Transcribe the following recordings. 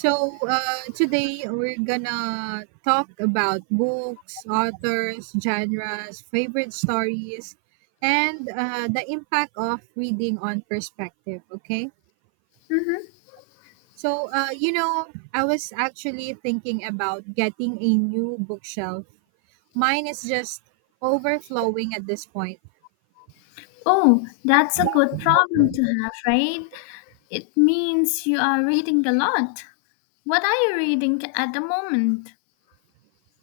Today we're gonna talk about books, authors, genres, favorite stories, and the impact of reading on perspective. Okay. Mm-hmm. So, uh, you know, I was actually thinking about getting a new bookshelf. Mine is just overflowing at this point. Oh, that's a good problem to have, right? It means you are reading a lot. What are you reading at the moment?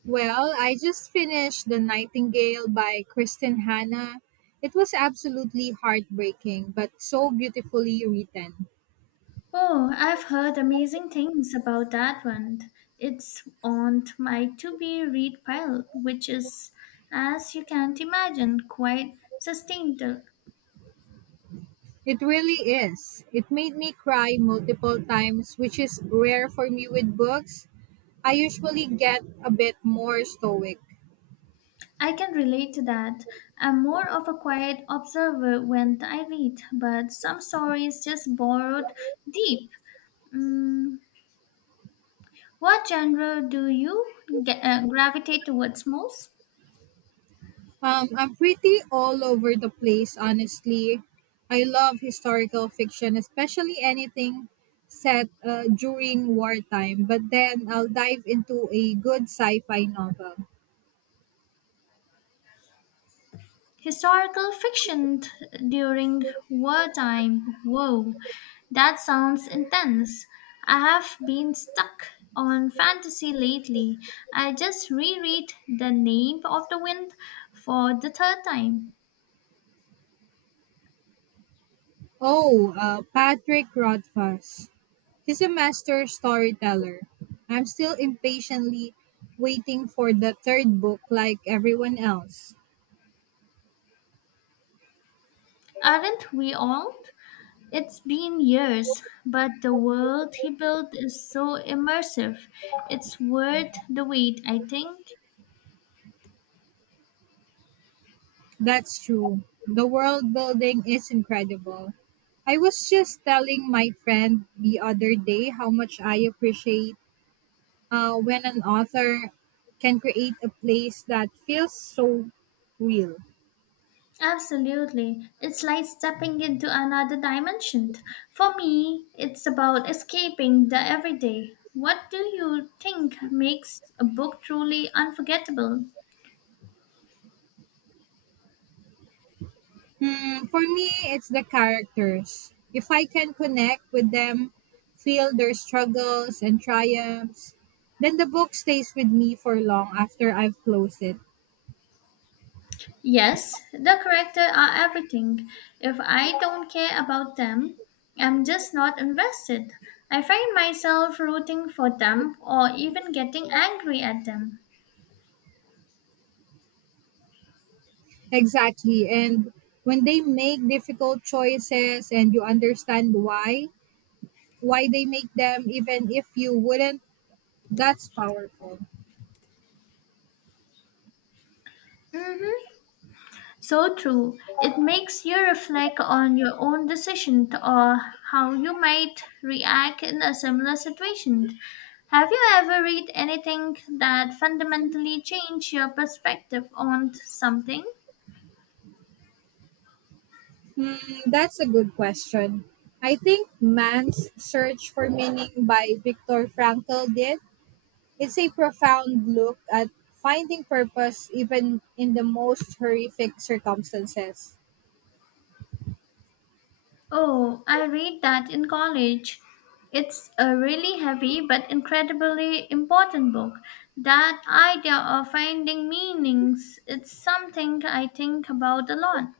Well, I just finished The Nightingale by Kristen Hanna. It was absolutely heartbreaking, but so beautifully written. Oh, I've heard amazing things about that one. It's on my to be read pile, which is, as you can't imagine, quite sustained. It really is. It made me cry multiple times, which is rare for me with books. I usually get a bit more stoic. I can relate to that. I'm more of a quiet observer when I read, but some stories just borrowed deep. Mm, What genre do you gravitate towards most? I'm pretty all over the place, honestly. I love historical fiction, especially anything set during wartime, but then I'll dive into a good sci fi novel. Historical fiction during wartime. Whoa, that sounds intense. I have been stuck on fantasy lately. I just reread The Name of the Wind for the third time. Oh, Patrick Rothfuss. He's a master storyteller. I'm still impatiently waiting for the third book, like everyone else. Aren't we all? It's been years, but the world he built is so immersive. It's worth the wait, I think. That's true. The world building is incredible. I was just telling my friend the other day how much I appreciate when an author can create a place that feels so real. Absolutely. It's like stepping into another dimension. For me, it's about escaping the everyday. What do you think makes a book truly unforgettable? Hmm, for me, it's the characters. If I can connect with them, feel their struggles and triumphs, then the book stays with me for long after I've closed it. Yes, the characters are everything. If I don't care about them, I'm just not invested. I find myself rooting for them or even getting angry at them. Exactly. And when they make difficult choices and you understand why they make them, even if you wouldn't, that's powerful. Mm-hmm. So true. It makes you reflect on your own decision or how you might react in a similar situation. Have you ever read anything that fundamentally changed your perspective on something? Hmm, that's a good question. I think Man's Search for Meaning by Viktor Frankl did. It's a profound look at finding purpose even in the most horrific circumstances. Oh, I read that in college. It's a really heavy but incredibly important book. That idea of finding meanings, it's something I think about a lot.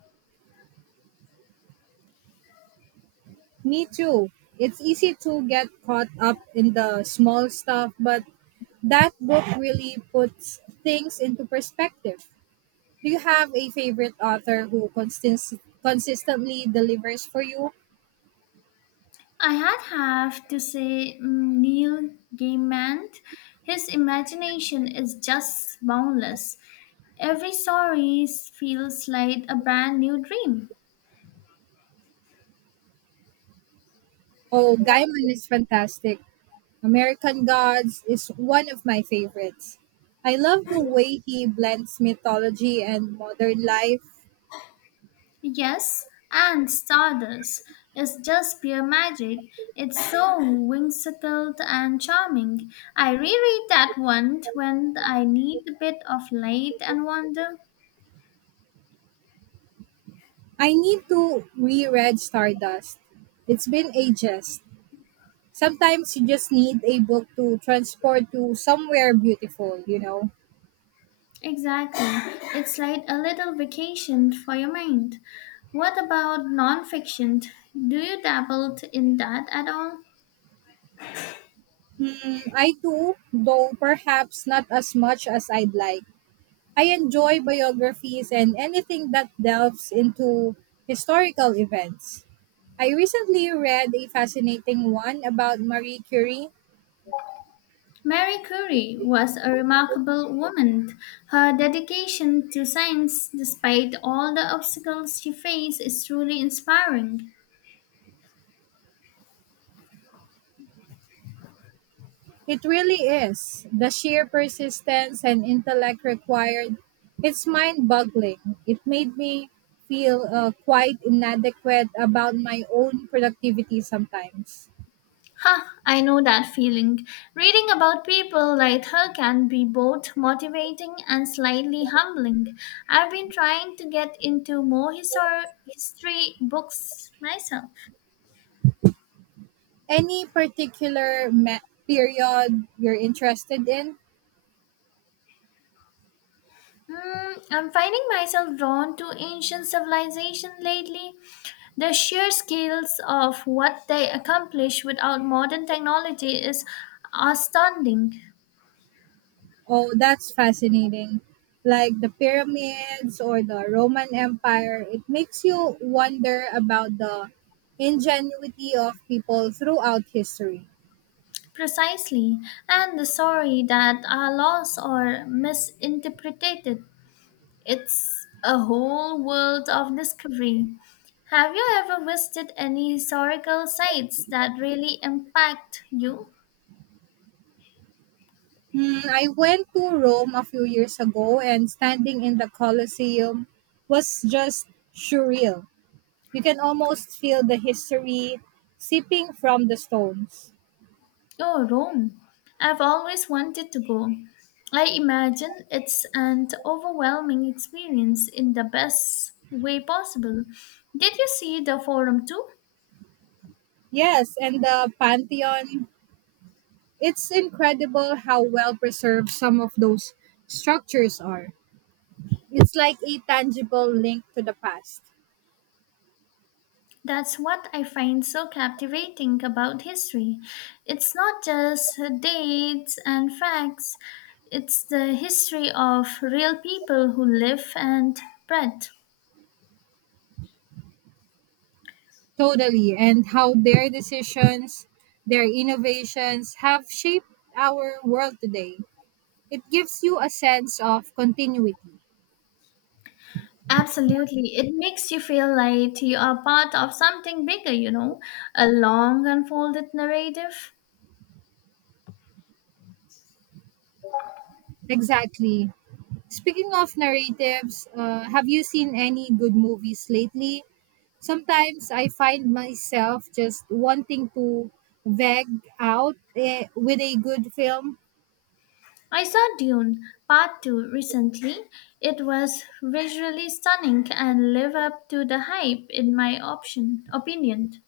Me too. It's easy to get caught up in the small stuff, but that book really puts things into perspective. Do you have a favorite author who consistently delivers for you? I had have to say Neil Gaiman, his imagination is just boundless. Every story feels like a brand new dream. Oh, Gaiman is fantastic. American Gods is one of my favorites. I love the way he blends mythology and modern life. Yes, and Stardust is just pure magic. It's so whimsical and charming. I reread that one when I need a bit of light and wonder. I need to reread Stardust. It's been ages. Sometimes you just need a book to transport you somewhere beautiful. Exactly. It's like a little vacation for your mind. What about nonfiction? Do you dabble in that at all? Hmm, I too, though perhaps not as much as I'd like. I enjoy biographies and anything that delves into historical events. I recently read a fascinating one about Marie Curie. Marie Curie was a remarkable woman. Her dedication to science, despite all the obstacles she faced, is truly inspiring. It really is. The sheer persistence and intellect required. It's mind boggling. It made me feel quite inadequate about my own productivity sometimes. Ha, I know that feeling. Reading about people like her can be both motivating and slightly humbling. I've been trying to get into more history books myself. Any particular period you're interested in? I'm finding myself drawn to ancient civilization lately. The sheer scales of what they accomplish without modern technology is astounding. Oh, that's fascinating. Like the pyramids or the Roman Empire, it makes you wonder about the ingenuity of people throughout history. Precisely, and the sorry that are lost or misinterpreted. It's a whole world of discovery. Have you ever visited any historical sites that really impact you? Mm, I went to Rome a few years ago, and standing in the Colosseum was just surreal. You can almost feel the history seeping from the stones. Oh, Rome. I've always wanted to go. I imagine it's an overwhelming experience in the best way possible. Did you see the forum too? Yes, and the Pantheon. It's incredible how well preserved some of those structures are. It's like a tangible link to the past. That's what I find so captivating about history. It's not just dates and facts, it's the history of real people who live and breathe. Totally, and how their decisions, their innovations have shaped our world today. It gives you a sense of continuity. Absolutely. It makes you feel like you are part of something bigger, a long unfolded narrative. Exactly. Speaking of narratives, have you seen any good movies lately? Sometimes I find myself just wanting to veg out with a good film. I saw Dune Part 2 recently. It was visually stunning and live up to the hype in my option opinion.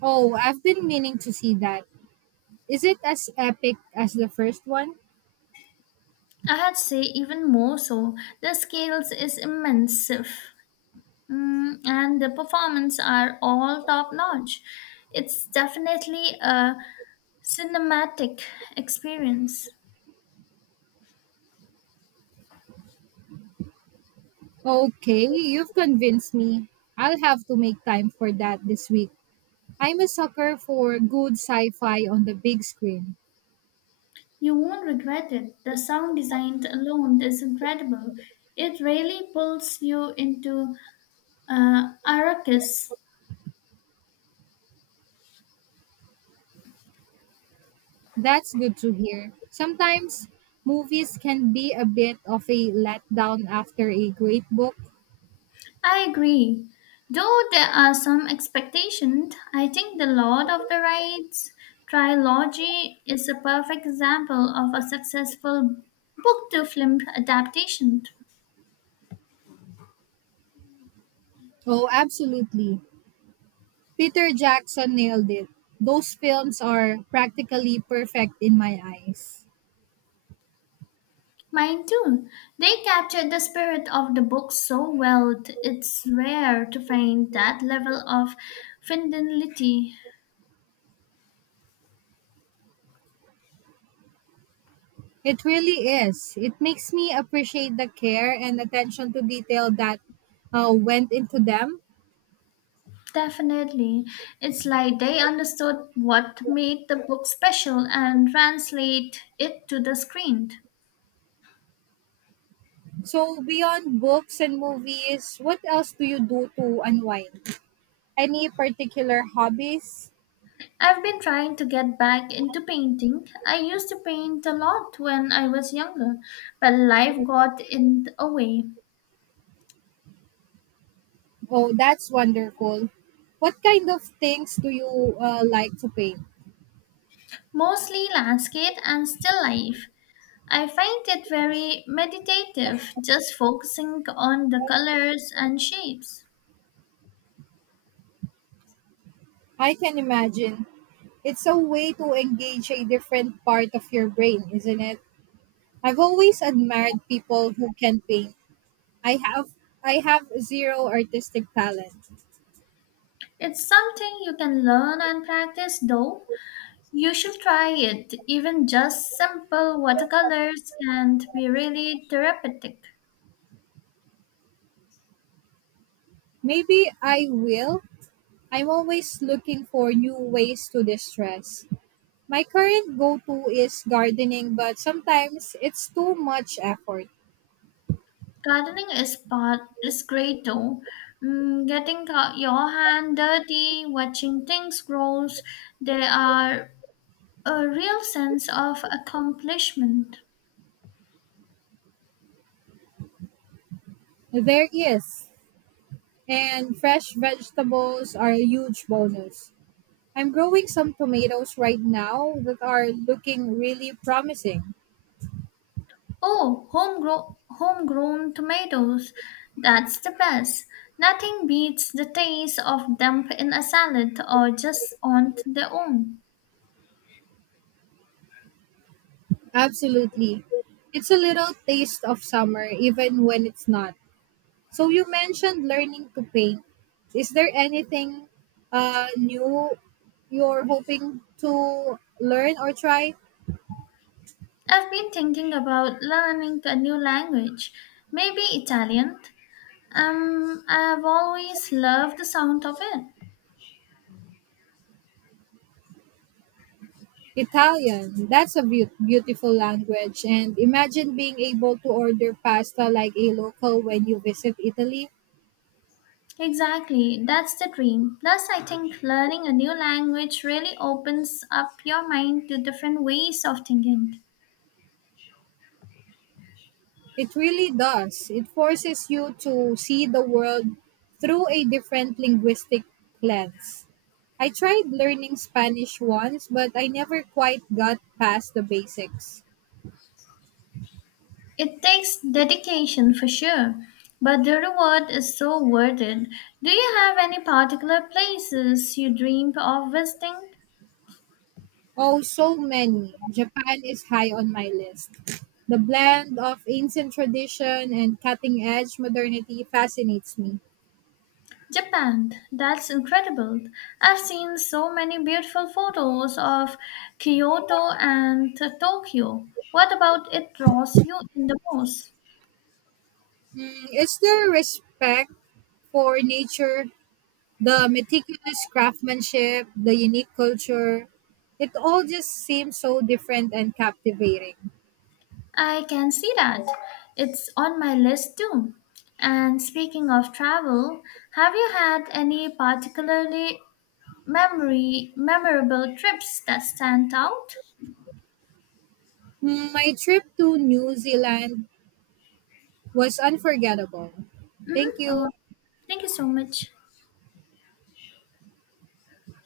Oh, I've been meaning to see that. Is it as epic as the first one? I had say even more so. The scales is immense, and the performance are all top notch. It's definitely a cinematic experience. Okay, you've convinced me. I'll have to make time for that this week. I'm a sucker for good sci fi on the big screen. You won't regret it. The sound design alone is incredible. It really pulls you into Arrakis. That's good to hear. Sometimes movies can be a bit of a letdown after a great book. I agree. Though there are some expectations, I think The Lord of the Rings trilogy is a perfect example of a successful book to film adaptation. Oh, absolutely. Peter Jackson nailed it. Those films are practically perfect in my eyes. Mine too. They captured the spirit of the book so well, it's rare to find that level of fidelity. It really is. It makes me appreciate the care and attention to detail that went into them. Definitely. It's like they understood what made the book special and translate it to the screen. So, beyond books and movies, what else do you do to unwind? Any particular hobbies? I've been trying to get back into painting. I used to paint a lot when I was younger, but life got in the way. Oh, that's wonderful. What kind of things do you like to paint? Mostly landscape and still life. I find it very meditative, just focusing on the colors and shapes. I can imagine. It's a way to engage a different part of your brain, isn't it? I've always admired people who can paint. I have I have zero artistic talent. It's something you can learn and practice though. You should try it. Even just simple watercolors can be really therapeutic. Maybe I will. I'm always looking for new ways to distress. My current go-to is gardening, but sometimes it's too much effort. Gardening is great though. Getting your hand dirty, watching things grows, there are a real sense of accomplishment. There is. And fresh vegetables are a huge bonus. I'm growing some tomatoes right now that are looking really promising. Oh, homegrown tomatoes, that's the best. Nothing beats the taste of them in a salad or just on their own. Absolutely. It's a little taste of summer even when it's not. So you mentioned learning to paint. Is there anything new you're hoping to learn or try? I've been thinking about learning a new language, maybe Italian. I've always loved the sound of it. Italian. That's a beautiful language. And imagine being able to order pasta like a local when you visit Italy. Exactly, that's the dream. Plus, I think learning a new language really opens up your mind to different ways of thinking. It really does. It forces you to see the world through a different linguistic lens. I tried learning Spanish once, but I never quite got past the basics. It takes dedication for sure, but the reward is so worth it. Do you have any particular places you dream of visiting? Oh, so many. Japan is high on my list. The blend of ancient tradition and cutting edge modernity fascinates me. Japan, that's incredible. I've seen so many beautiful photos of Kyoto and Tokyo. What about it draws you in the most? Mm, is there respect for nature. The meticulous craftsmanship, the unique culture, it all just seems so different and captivating. I can see that. It's on my list too. And speaking of travel, have you had any particularly memory memorable trips that stand out? Hmm, my trip to New Zealand was unforgettable. Thank Hmm. you. Oh, thank you so much.